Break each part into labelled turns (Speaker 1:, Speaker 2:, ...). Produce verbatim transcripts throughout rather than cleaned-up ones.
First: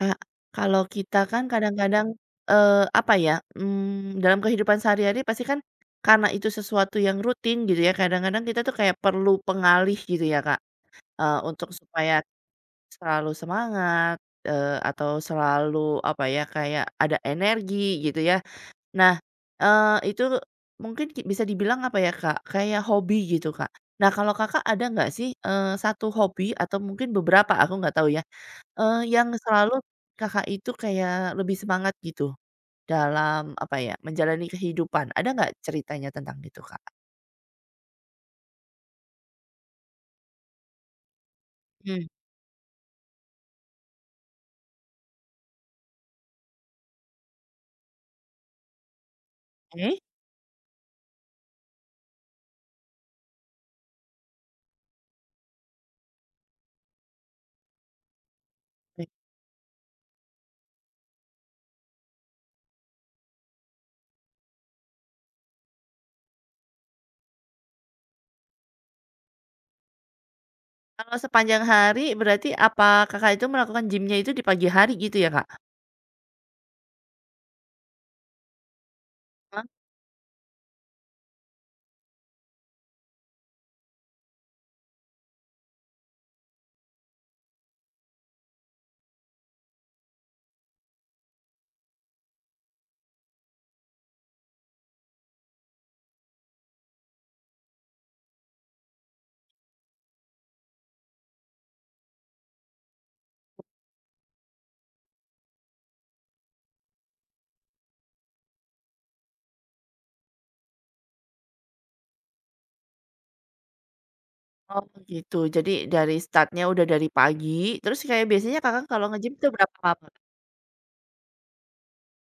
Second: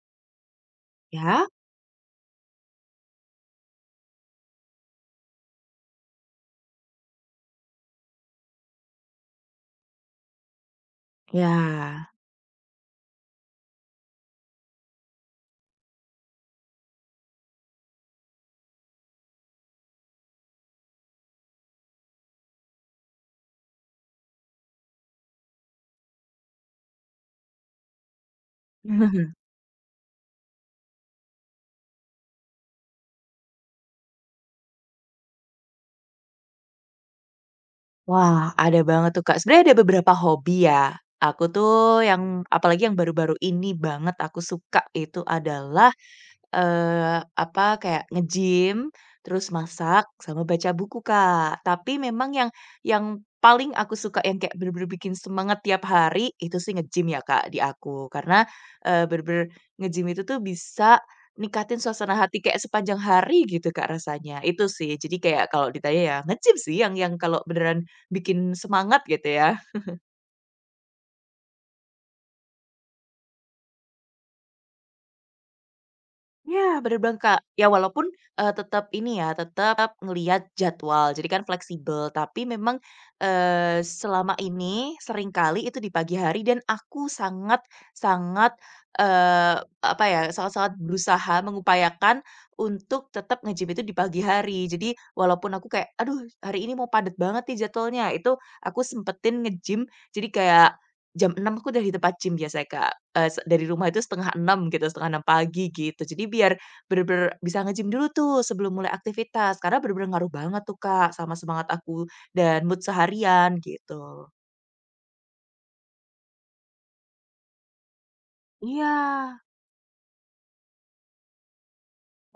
Speaker 1: Kak, kalau kita
Speaker 2: Ya?
Speaker 1: kan kadang-kadang, eee, apa ya, mmm, dalam kehidupan sehari-hari pasti kan karena itu sesuatu yang rutin gitu ya, kadang-kadang kita tuh kayak perlu pengalih gitu ya, Kak, eee, untuk
Speaker 2: Ya.
Speaker 1: supaya selalu semangat, eee, atau selalu apa ya, kayak ada energi gitu ya. Nah, eee, itu mungkin ki bisa dibilang apa ya, Kak, kayak hobi gitu, Kak. Nah, kalau Kakak ada nggak sih, eee, satu hobi atau mungkin beberapa, aku nggak tahu ya, Eee, yang selalu Kakak itu kayak lebih semangat gitu dalam apa ya, menjalani kehidupan. Ada nggak ceritanya tentang itu, Kak?
Speaker 2: Wah, ada banget tuh, Kak. Sebenarnya ada beberapa hobi ya. Aku tuh
Speaker 1: Mmm,
Speaker 2: yang apalagi yang baru-baru ini banget aku suka itu adalah Eee, apa, kayak nge-gym, terus
Speaker 1: oke.
Speaker 2: masak, sama baca buku, Kak. Tapi memang yang yang paling aku suka yang kayak bener-bener bikin semangat tiap hari, itu sih nge-gym ya, Kak, di aku. Karena, eee,
Speaker 1: Oke.
Speaker 2: bener-bener nge-gym itu tuh bisa ningkatin suasana hati kayak sepanjang hari gitu, Kak, rasanya. Itu sih. Jadi kayak kalau ditanya ya nge-gym sih yang yang kalau beneran bikin semangat gitu ya.
Speaker 1: Kalau sepanjang hari berarti apa Kakak itu melakukan gym-nya itu di pagi hari gitu ya, Kak?
Speaker 2: Iya, bener banget, Kak. Ya walaupun, eee, tetap ini ya,
Speaker 1: Heeh.
Speaker 2: tetap ngelihat jadwal, jadi kan fleksibel. Tapi memang, eee, selama ini seringkali itu di pagi hari dan aku sangat sangat, eee, apa ya, sangat-sangat berusaha mengupayakan untuk tetap nge-gym itu di pagi hari. Jadi walaupun aku kayak, "Aduh hari ini mau padat banget nih jadwalnya," itu aku sempetin nge-gym. Jadi kayak jam enam aku udah di tempat gym biasanya, Kak, eee, se dari rumah itu setengah enam gitu, setengah enam pagi gitu. Jadi biar bener-bener bisa nge-gym dulu tuh sebelum mulai aktivitas, karena bener-bener ngaruh banget tuh, Kak, sama semangat aku dan mood seharian gitu.
Speaker 1: Oh gitu. Jadi dari start-nya udah dari pagi, terus kayak biasanya Kakak
Speaker 2: Iya,
Speaker 1: kalau nge-gym tuh berapa lama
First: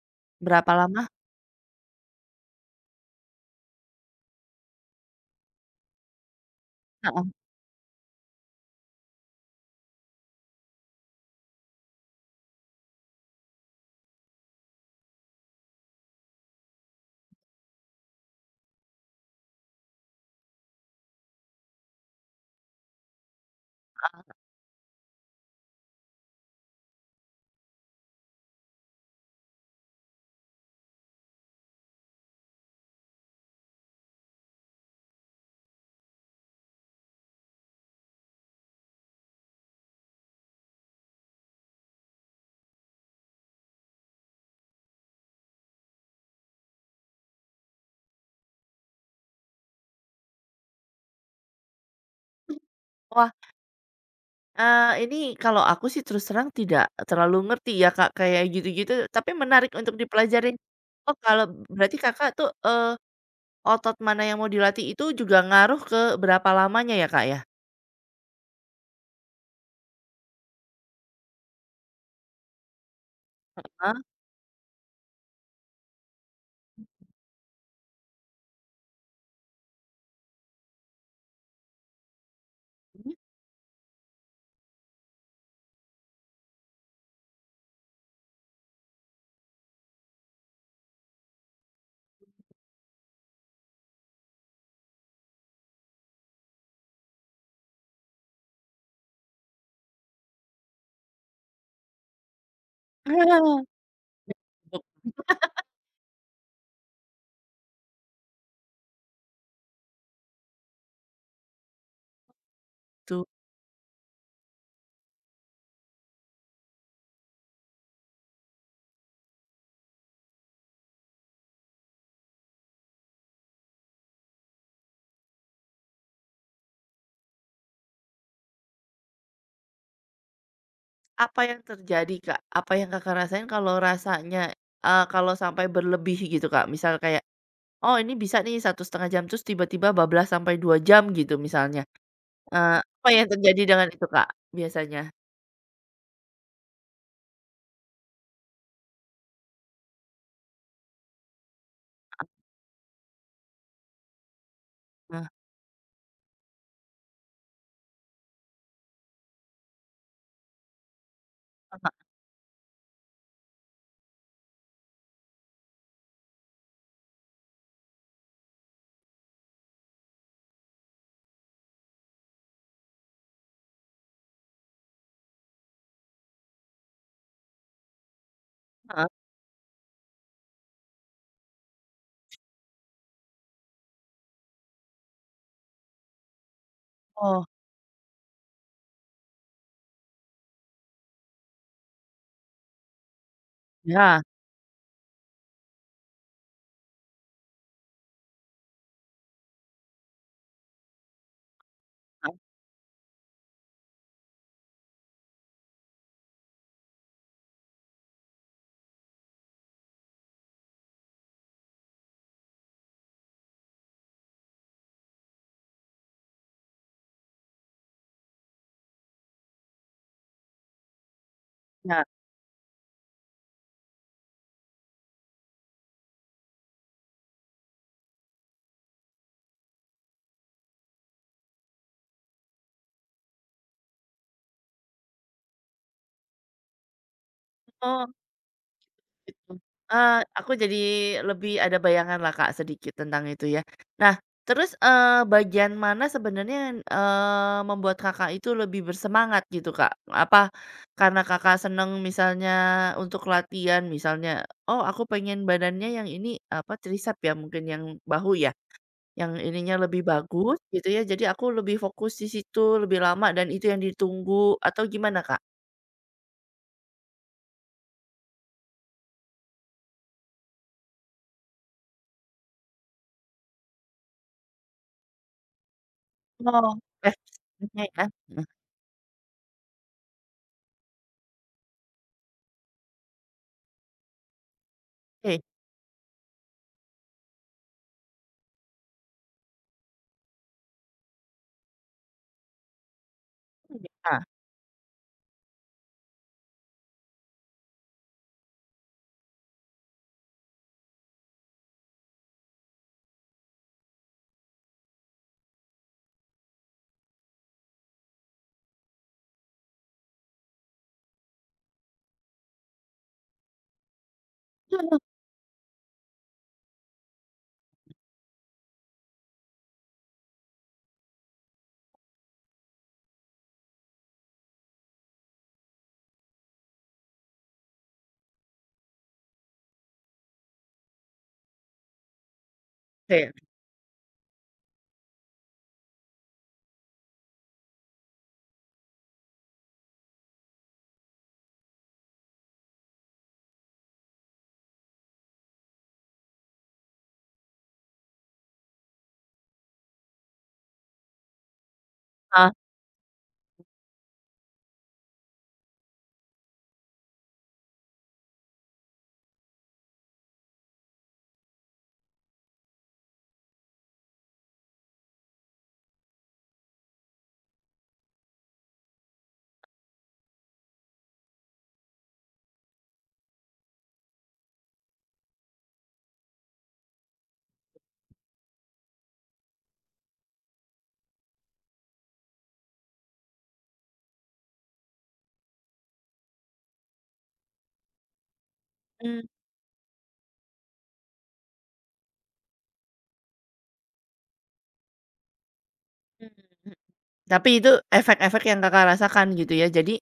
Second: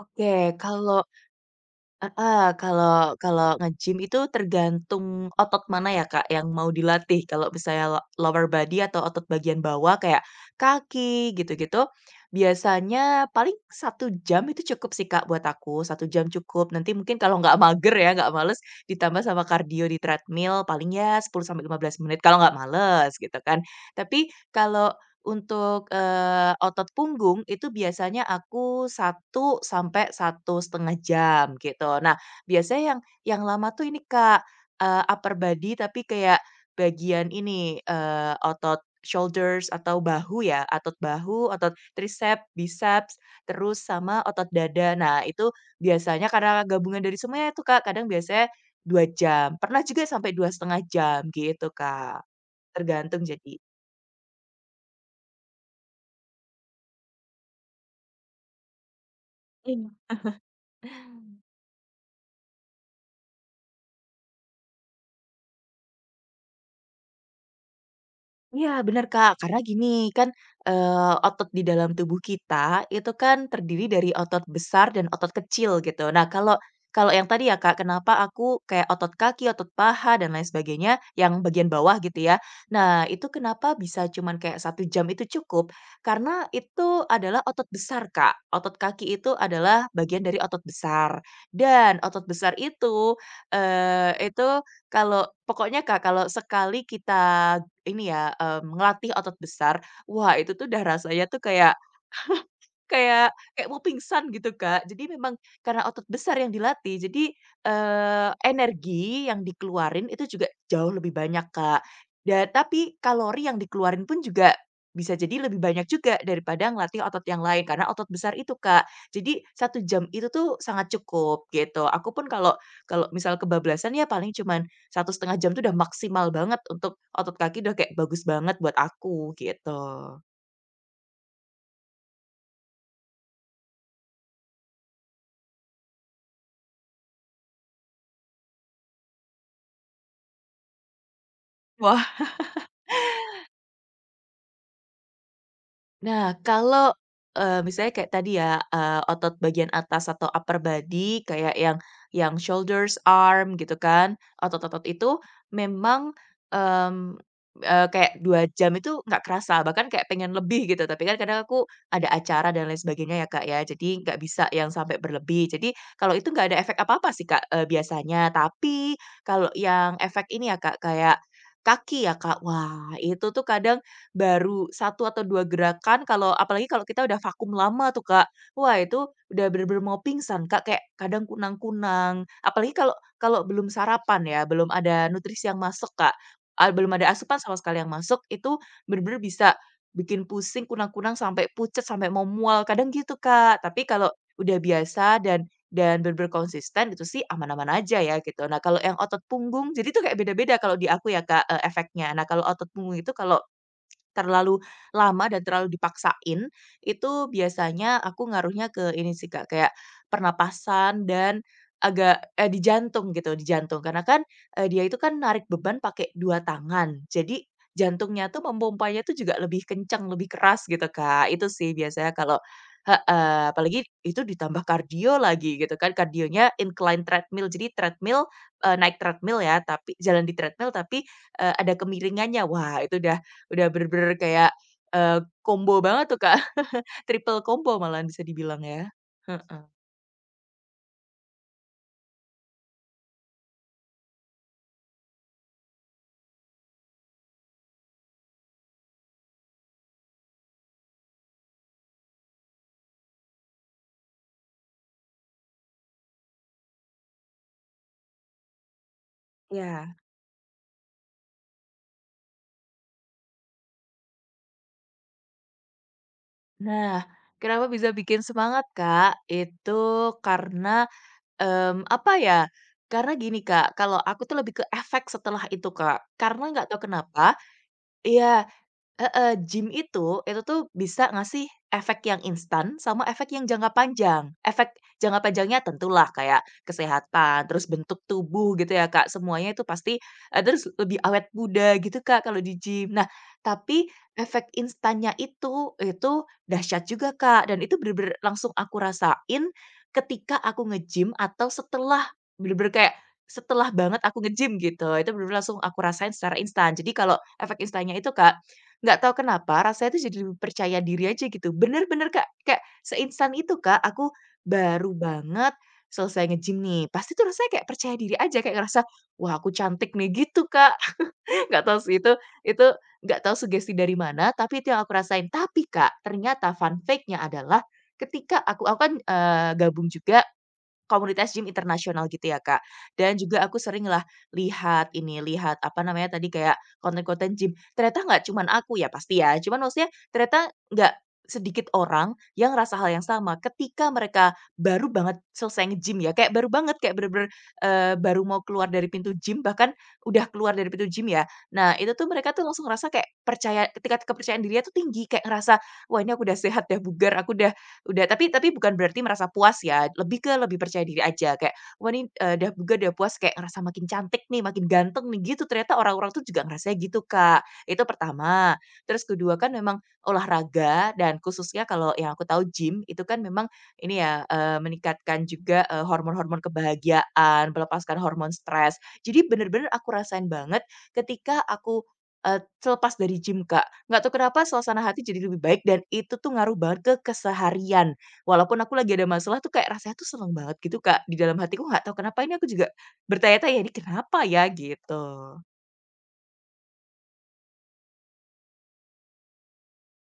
Speaker 2: oke,
Speaker 1: berapa
Speaker 2: kalau
Speaker 1: lama?
Speaker 2: heeh, kalau kalau nge-gym itu tergantung otot mana ya, Kak, yang mau
Speaker 1: Heeh.
Speaker 2: dilatih. Kalau misalnya lo lower body atau otot bagian bawah kayak kaki gitu-gitu, biasanya paling satu jam itu cukup sih, Kak, buat aku, satu jam cukup. Nanti mungkin kalau nggak mager ya, nggak males, ditambah sama kardio di treadmill paling ya sepuluh sampai lima belas menit kalau nggak males gitu kan. Tapi kalau untuk, eee, otot punggung itu biasanya aku satu sampai satu setengah jam gitu. Nah, biasanya yang yang lama tuh ini Kak, eee, upper body tapi kayak bagian ini, eee, otot shoulders atau bahu ya, otot bahu, otot tricep biceps, terus sama otot dada. Nah, itu biasanya karena gabungan dari semuanya itu Kak, kadang biasanya dua jam, pernah juga sampai dua setengah jam gitu Kak, tergantung
Speaker 1: Wah.
Speaker 2: jadi.
Speaker 1: Eee, ini kalau aku sih terus terang tidak terlalu ngerti ya, Kak, kayak gitu-gitu, tapi menarik untuk
Speaker 2: Iya.
Speaker 1: dipelajari. Oh, kalau berarti Kakak tuh, eee, otot mana yang mau dilatih itu juga ngaruh ke berapa lamanya ya, Kak, ya?
Speaker 2: Iya benar Kak, karena gini kan, eee, otot di dalam tubuh kita itu kan terdiri
Speaker 1: Heeh,
Speaker 2: dari otot besar dan otot kecil gitu. Nah kalau kalau yang tadi ya, Kak, kenapa aku kayak otot kaki, otot paha dan lain sebagainya yang bagian bawah gitu ya. Nah
Speaker 1: mhm.
Speaker 2: itu kenapa bisa cuman kayak satu jam itu cukup, karena itu adalah otot besar, Kak. Otot kaki itu adalah bagian dari otot besar dan otot besar itu, eee, itu kalau pokoknya, Kak, kalau sekali kita ini ya, eee, ngelatih otot besar, wah itu tuh udah rasanya tuh kayak, kayak
Speaker 1: Ah,
Speaker 2: kayak mau pingsan gitu, Kak. Jadi memang karena otot besar yang dilatih, jadi, eee, energi yang dikeluarin itu juga jauh lebih banyak, Kak. Dan tapi
Speaker 1: betul.
Speaker 2: kalori yang dikeluarin pun juga bisa jadi lebih banyak juga daripada ngelatih otot yang lain, karena otot besar itu, Kak. Jadi satu jam itu tuh sangat cukup gitu. Aku pun kalau kalau misal kebablasan ya paling cuman satu setengah jam tuh udah maksimal banget untuk otot kaki udah kayak bagus banget buat aku, gitu.
Speaker 1: Apa yang terjadi, Kak? Apa yang Kakak rasain kalau rasanya, eee, kalau sampai berlebih gitu, Kak? Misal kayak, "Oh, ini bisa nih satu setengah jam," terus tiba-tiba bablas sampai dua jam gitu misalnya. Eee, apa yang terjadi dengan itu, Kak, biasanya?
Speaker 2: Nah, kalau, eee, misalnya kayak tadi ya, eee, otot bagian atas atau upper body kayak yang yang shoulders, arm gitu kan, otot-otot itu
Speaker 1: Nah,
Speaker 2: memang, mmm, eee, kayak dua jam itu nggak kerasa, bahkan kayak pengen lebih gitu, tapi kan kadang aku
Speaker 1: Kakak
Speaker 2: ada acara dan lain sebagainya ya, Kak, ya, jadi nggak bisa yang sampai berlebih. Jadi kalau itu nggak ada efek apa-apa sih, Kak, eee, biasanya. Tapi kalau yang efek ini ya, Kak, kayak kaki ya, Kak, wah itu tuh kadang baru satu atau dua gerakan kalau apalagi kalau kita udah vakum lama tuh, Kak. Wah, itu
Speaker 1: heeh.
Speaker 2: udah bener-bener mau pingsan, Kak, kayak kadang kunang-kunang. Apalagi kalau kalau belum sarapan ya, belum ada nutrisi yang masuk, Kak, eee, belum ada asupan
Speaker 1: Oh,
Speaker 2: sama sekali yang masuk, itu bener-bener bisa bikin pusing, kunang-kunang, sampai pucet, sampai mau mual, kadang gitu, Kak. Tapi kalau
Speaker 1: ya,
Speaker 2: udah biasa dan dan bener konsisten itu sih aman-aman aja ya gitu. Nah, kalau yang otot punggung jadi tuh kayak beda-beda kalau di aku ya, Kak, eee, efeknya. Nah, kalau otot punggung itu kalau terlalu lama dan terlalu dipaksain, itu biasanya aku ngaruhnya ke ini sih, Kak, kayak pernapasan dan agak, eee, di jantung gitu, di jantung. Karena kan, eee, dia itu kan narik beban pakai dua tangan, jadi jantungnya tuh memompanya tuh juga lebih kencang, lebih keras gitu, Kak. Itu sih
Speaker 1: ya.
Speaker 2: biasanya kalau heeh, apalagi itu ditambah kardio lagi gitu kan, kardionya incline treadmill. Jadi treadmill, eee, naik treadmill ya, tapi jalan di treadmill tapi, eee, ada kemiringannya. Wah, itu udah Udah bener-bener kayak, eee, combo banget tuh, Kak, triple combo
Speaker 1: Oh,
Speaker 2: malahan bisa dibilang ya.
Speaker 1: gitu.
Speaker 2: Heeh.
Speaker 1: Eee, aku jadi lebih ada bayangan lah, Kak, sedikit tentang itu ya. Nah, terus, eh bagian mana sebenarnya yang, eee, membuat Kakak itu lebih bersemangat gitu, Kak? Apa karena Kakak seneng misalnya untuk latihan, misalnya, "Oh, aku pengen badannya yang ini," apa, triceps ya mungkin, yang bahu ya, yang ininya
Speaker 2: Iya.
Speaker 1: lebih bagus gitu ya, jadi aku lebih fokus di situ, lebih lama dan itu yang ditunggu, atau gimana, Kak?
Speaker 2: Nah, kenapa bisa bikin semangat, Kak? Itu karena, mmm, apa ya, karena gini, Kak, kalau aku tuh lebih ke efek setelah itu, Kak. Karena nggak
Speaker 1: Wow,
Speaker 2: tahu kenapa
Speaker 1: bestnya ya,
Speaker 2: iya. Heeh, gym itu, itu tuh bisa ngasih efek yang instan sama efek yang jangka panjang. Efek jangka panjangnya tentulah kayak kesehatan, terus bentuk tubuh gitu ya, Kak, semuanya itu pasti, eee, terus lebih awet muda gitu, Kak, kalau di gym. Nah, tapi
Speaker 1: oke,
Speaker 2: efek instannya itu, itu dahsyat juga, Kak, dan itu bener-bener langsung aku rasain ketika aku nge-gym atau setelah, bener-bener kayak setelah banget aku nge-gym gitu. Itu bener-bener langsung aku rasain secara instan. Jadi kalau efek instannya itu, Kak, nggak tahu kenapa rasanya tuh jadi lebih percaya diri aja gitu, bener-bener Kak, kayak seinstan itu Kak, aku baru banget selesai nge-gym nih, pasti tuh rasanya kayak percaya diri aja, kayak ngerasa, "Wah aku cantik nih," gitu Kak. Nggak tahu sih itu itu nggak tahu sugesti dari mana, tapi itu yang aku rasain. Tapi Kak, ternyata fun fact-nya adalah ketika aku aku kan, eee, gabung juga komunitas gym internasional gitu ya, Kak. Dan
Speaker 1: iya, oke,
Speaker 2: juga aku sering lah lihat ini, lihat apa namanya tadi, kayak konten-konten gym. Ternyata nggak cuman aku ya pasti ya, cuman maksudnya ternyata nggak sedikit orang yang rasa hal yang sama ketika mereka baru banget selesai nge-gym ya, kayak baru banget, kayak bener-bener, eee, baru mau keluar dari pintu gym, bahkan udah keluar dari pintu gym ya. Nah, itu tuh mereka tuh
Speaker 1: ah,
Speaker 2: langsung ngerasa kayak percaya ketika kepercayaan dirinya tuh tinggi, kayak ngerasa, "Wah, ini aku udah sehat, udah bugar, aku udah Udah tapi tapi bukan berarti merasa puas ya, lebih ke lebih percaya diri aja kayak, "Wah ini eee, udah bugar, udah puas kayak ngerasa makin cantik nih, makin ganteng nih," gitu. Ternyata orang-orang tuh juga ngerasanya gitu, Kak. Itu pertama. Terus kedua kan memang olahraga dan khususnya kalau yang aku tahu gym itu kan memang ini ya, eee, meningkatkan juga, eee, hormon-hormon kebahagiaan, melepaskan hormon stres. Jadi bener-bener aku rasain banget ketika aku Eee, selepas dari gym, Kak. Nggak tahu kenapa suasana hati jadi lebih baik dan itu tuh ngaruh banget ke keseharian. Walaupun aku lagi ada
Speaker 1: mmm,
Speaker 2: masalah tuh kayak rasanya tuh seneng banget gitu, Kak, di dalam hatiku nggak tahu kenapa ini aku juga bertanya-tanya, "Ya, ini kenapa ya?" Gitu.
Speaker 1: tapi itu efek-efek yang Kakak rasakan gitu ya. Jadi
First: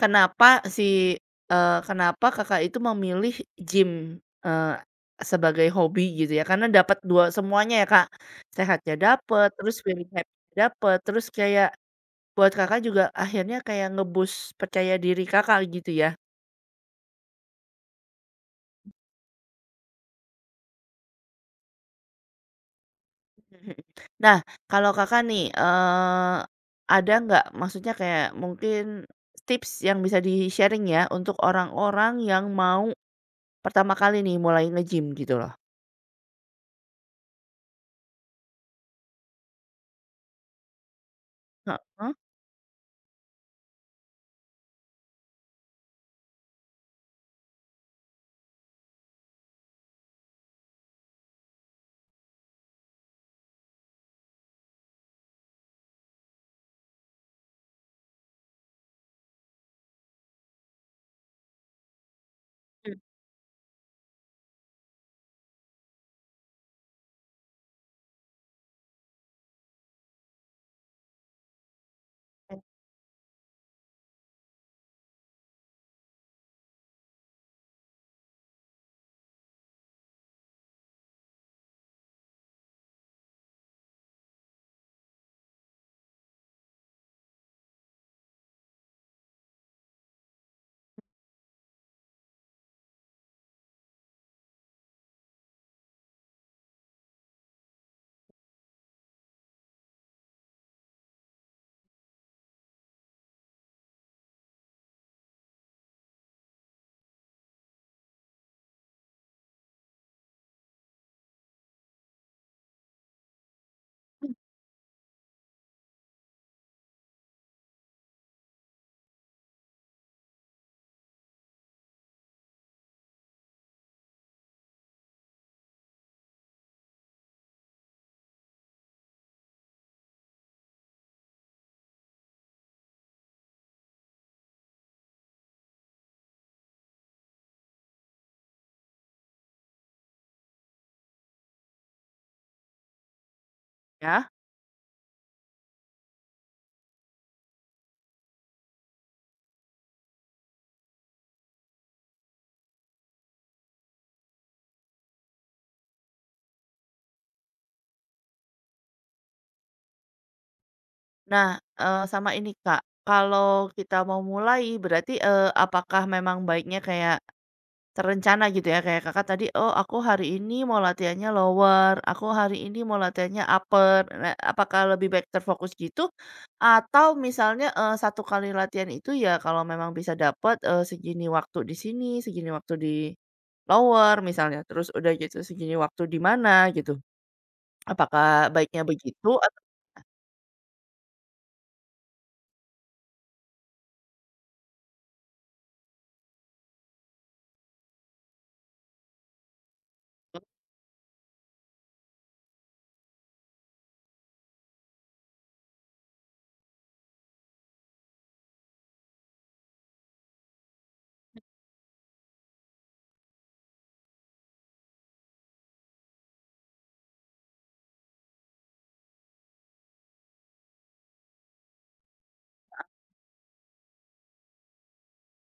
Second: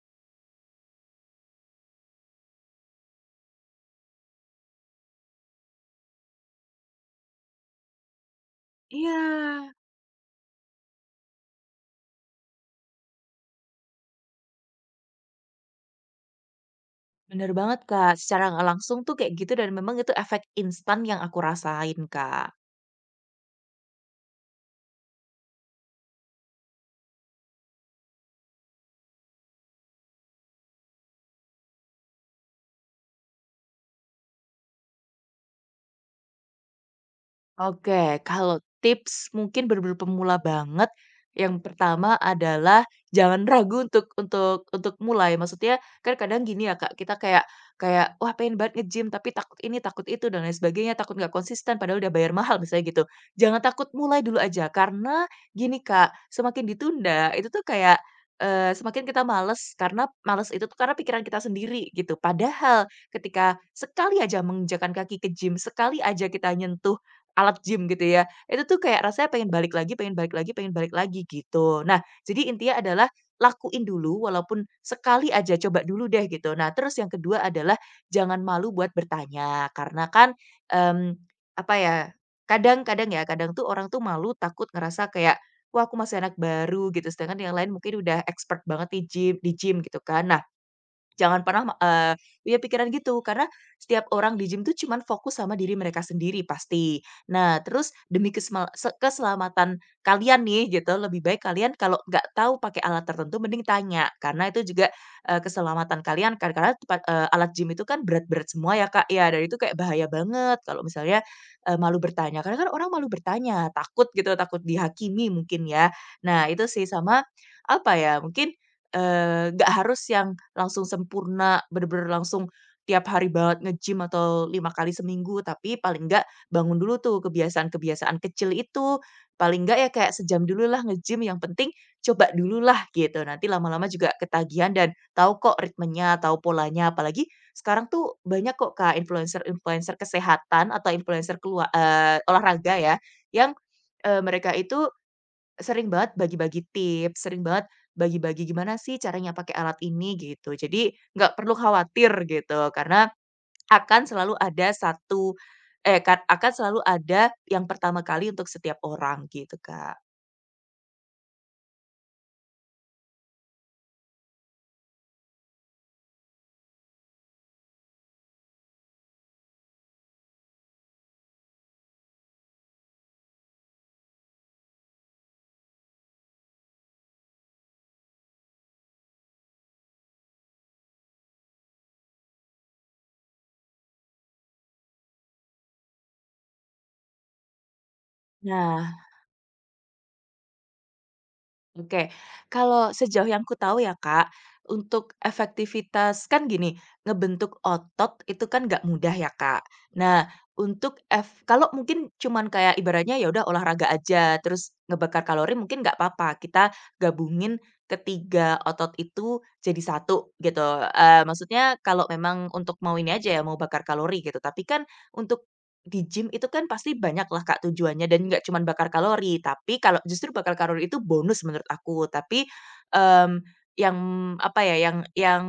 Speaker 1: kenapa si eee, kenapa Kakak itu memilih gym, eee, sebagai hobi gitu ya? Karena dapat dua semuanya ya, Kak, sehatnya dapat,
Speaker 2: Iya,
Speaker 1: terus feeling happy-nya dapat, terus kayak buat Kakak juga akhirnya kayak nge-boost percaya diri Kakak gitu ya?
Speaker 2: bener banget, Kak. Secara nggak langsung tuh kayak gitu dan memang itu efek instan yang aku rasain, Kak.
Speaker 1: Mhm. Nah, kalau Kakak nih, eee, ada nggak maksudnya kayak mungkin tips yang bisa di-sharing ya, untuk orang-orang yang mau pertama kali nih mulai nge-gym gitu loh?
Speaker 2: Oke, kalau tips mungkin bener-bener pemula banget, yang
Speaker 1: Heeh,
Speaker 2: pertama adalah jangan ragu untuk untuk untuk mulai. Maksudnya kan kadang gini ya Kak, kita kayak kayak, "Wah pengen banget nge-gym tapi takut ini, takut itu dan lain sebagainya, takut nggak konsisten padahal udah bayar mahal," misalnya gitu. Jangan takut, mulai dulu aja karena gini Kak, semakin ditunda itu tuh kayak, eee, semakin kita males karena males itu tuh karena pikiran kita sendiri gitu. Padahal ketika sekali aja menginjakan kaki ke gym, sekali aja kita nyentuh alat gym gitu ya. Itu tuh kayak rasanya pengen balik lagi pengen balik lagi pengen balik lagi gitu. Nah, jadi
Speaker 1: oke
Speaker 2: intinya adalah lakuin dulu walaupun sekali aja coba dulu deh gitu. Nah, terus yang kedua adalah jangan malu buat bertanya karena kan, mmm, apa ya, kadang-kadang ya, kadang tuh orang tuh malu takut ngerasa kayak, "Wah aku masih anak baru," gitu, sedangkan yang lain mungkin udah expert banget di gym di gym gitu kan. Nah jangan pernah me eee, punya pikiran gitu, karena setiap orang di gym tuh cuman fokus sama diri mereka sendiri pasti. Nah, terus demi kesema se keselamatan kalian nih gitu, lebih baik kalian kalau nggak tahu pakai alat tertentu mending tanya, karena itu juga, eee, keselamatan kalian. Kadang-kadang tempat eee, alat gym itu kan berat-berat semua ya, Kak, ya, dan itu kayak bahaya banget kalau misalnya, eee, malu bertanya. Karena kan orang malu bertanya, takut gitu, takut dihakimi mungkin ya. Nah, itu sih, sama apa ya, mungkin, eee, nggak harus yang langsung sempurna, bener-bener langsung tiap hari banget nge-gym atau lima kali seminggu, tapi paling enggak bangun dulu tuh kebiasaan-kebiasaan kecil itu. Paling enggak ya kayak sejam dululah nge-gym, yang penting coba dulu lah gitu. Nanti lama-lama juga ketagihan dan tahu kok ritmenya, tahu polanya. Apalagi sekarang tuh banyak kok Kak influencer-influencer kesehatan atau influencer keluar eh, olahraga ya, yang, eee,
Speaker 1: ya.
Speaker 2: mereka itu sering banget bagi-bagi tips, sering banget bagi-bagi gimana sih caranya pakai alat ini gitu. Jadi nggak perlu khawatir gitu karena akan selalu ada satu eh, ka akan selalu ada yang pertama kali untuk setiap orang gitu, Kak.
Speaker 1: Nah, eee, sama ini Kak, kalau kita mau mulai berarti, eee, apakah memang baiknya kayak terencana gitu ya, kayak Kakak tadi, "Oh aku hari ini mau latihannya lower, aku hari ini mau latihannya upper." Nah, apakah lebih baik terfokus gitu atau misalnya, eee, satu kali latihan itu ya kalau memang bisa dapat, eee, segini waktu di sini, segini waktu di lower misalnya, terus udah gitu segini waktu di mana gitu. Apakah baiknya
Speaker 2: Nah.
Speaker 1: begitu atau
Speaker 2: Oke, kalau sejauh yang ku tahu ya Kak, untuk efektivitas kan gini, ngebentuk otot itu kan nggak mudah ya Kak. Nah, untuk ef kalau mungkin cuman kayak ibaratnya ya udah olahraga aja, terus ngebakar kalori mungkin nggak apa-apa, kita gabungin ketiga otot itu jadi satu gitu. Eee, maksudnya kalau memang untuk mau ini aja ya, mau bakar kalori gitu. Tapi kan untuk di gym itu kan pasti banyaklah Kak tujuannya dan nggak cuman bakar kalori, tapi kalau justru bakar kalori itu bonus menurut aku. Tapi, mmm, yang apa ya, yang yang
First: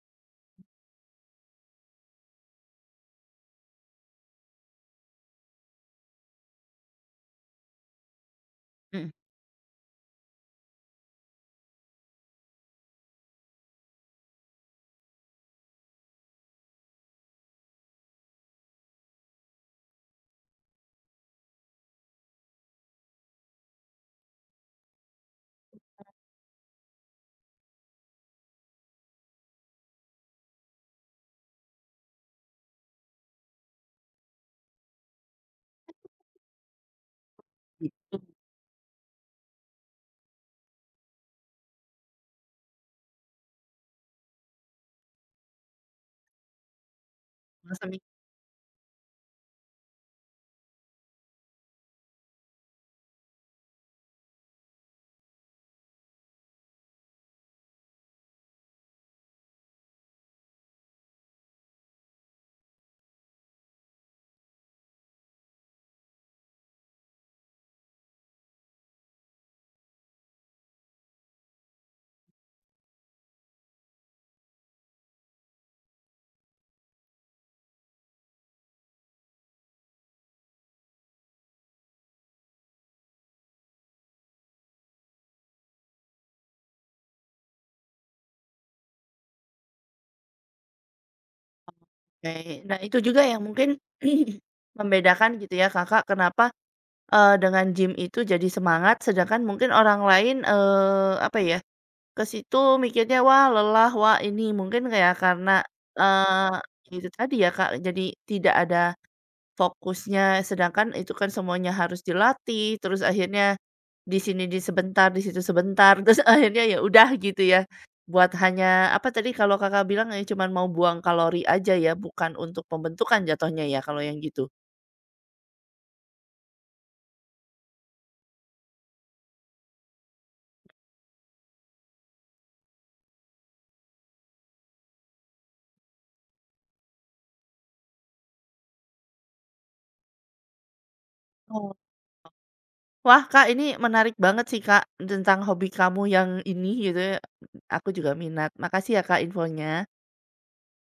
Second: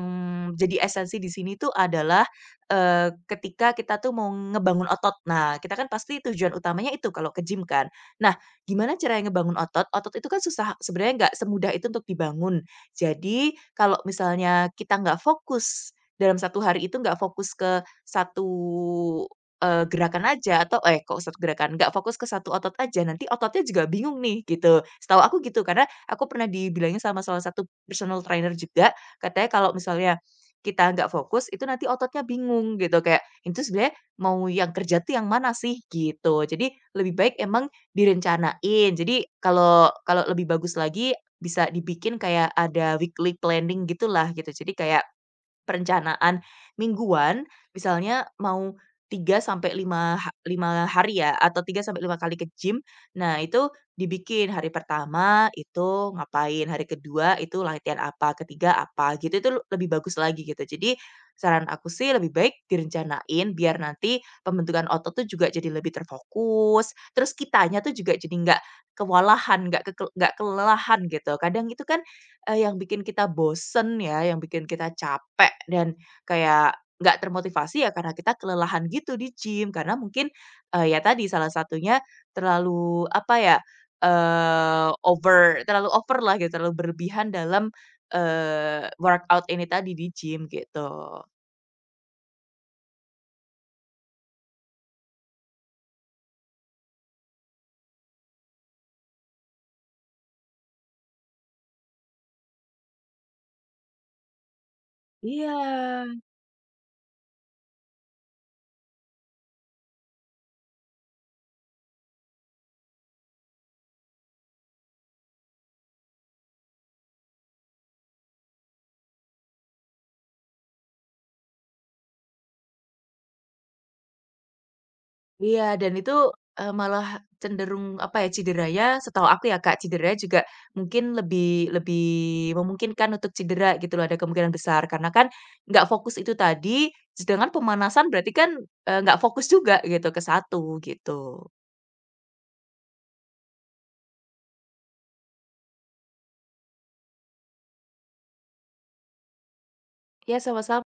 Speaker 2: jadi esensi di sini tuh adalah, eee, ketika kita tuh mau ngebangun otot. Nah, kita kan pasti tujuan utamanya itu kalau ke gym kan. Nah, gimana
Speaker 1: mhm. Mhm,
Speaker 2: cara ngebangun otot? Otot itu kan susah sebenarnya nggak semudah itu untuk dibangun. Jadi, kalau misalnya kita nggak fokus dalam satu hari itu nggak fokus ke satu Eee, gerakan aja atau eh, kok satu gerakan, nggak fokus ke satu otot aja, nanti ototnya juga bingung nih, gitu. Setahu aku gitu, karena aku pernah dibilangin sama salah satu personal trainer juga, katanya kalau misalnya kita nggak fokus, itu nanti ototnya bingung gitu, kayak, "Itu sebenarnya mau yang kerja tuh yang mana sih?" Gitu. Jadi lebih baik emang
Speaker 1: gitu.
Speaker 2: direncanain. Jadi kalau kalau lebih bagus lagi bisa dibikin kayak ada weekly planning gitulah, gitu. Jadi kayak perencanaan mingguan,
Speaker 1: Langsung
Speaker 2: misalnya mau tiga sampai lima ha lima hari ya, atau tiga sampai lima kali ke gym. Nah, itu dibikin hari pertama itu ngapain, hari kedua itu latihan apa, ketiga apa, gitu. Itu lebih bagus lagi gitu. Jadi saran aku sih lebih baik direncanain biar nanti pembentukan otot tuh juga jadi lebih terfokus, terus kitanya tuh juga jadi nggak kewalahan, nggak keke nggak kelelahan gitu. Kadang itu kan Eee, yang bikin kita bosen ya, yang bikin kita capek dan kayak nggak termotivasi ya karena kita kelelahan gitu di gym. Karena mungkin, eee, ya tadi salah satunya terlalu apa ya, eee, over terlalu over lah gitu, terlalu berlebihan dalam, eee, workout ini tadi di gym gitu.
Speaker 1: oke. Nah, itu juga yang mungkin membedakan gitu ya, Kakak, kenapa, eee, dengan gym itu jadi semangat, sedangkan mungkin orang lain, eee, apa ya, ke situ mikirnya, "Wah, lelah, wah, ini." Mungkin kayak
Speaker 2: Iya.
Speaker 1: karena, eee, itu tadi ya, Kak, jadi tidak ada fokusnya sedangkan itu kan semuanya harus dilatih, terus akhirnya di sini di sebentar, di situ sebentar, terus akhirnya ya udah gitu ya, buat hanya apa tadi kalau Kakak bilang ya cuman mau buang kalori aja ya, bukan untuk pembentukan jatuhnya ya kalau yang gitu?
Speaker 2: Iya, dan itu, eee, malah cenderung, apa ya, cederanya setahu aku ya, Kak, cederanya juga mungkin lebih lebih memungkinkan untuk cedera gitu loh, ada kemungkinan besar. Karena kan nggak fokus itu tadi, sedangkan pemanasan berarti kan, eee, nggak fokus juga gitu ke satu, gitu.
Speaker 1: Oh. Wah, Kak, ini menarik banget sih, Kak, tentang hobi kamu yang ini gitu ya, aku juga minat. Makasih ya, Kak, infonya.
Speaker 2: Ya sama-sama.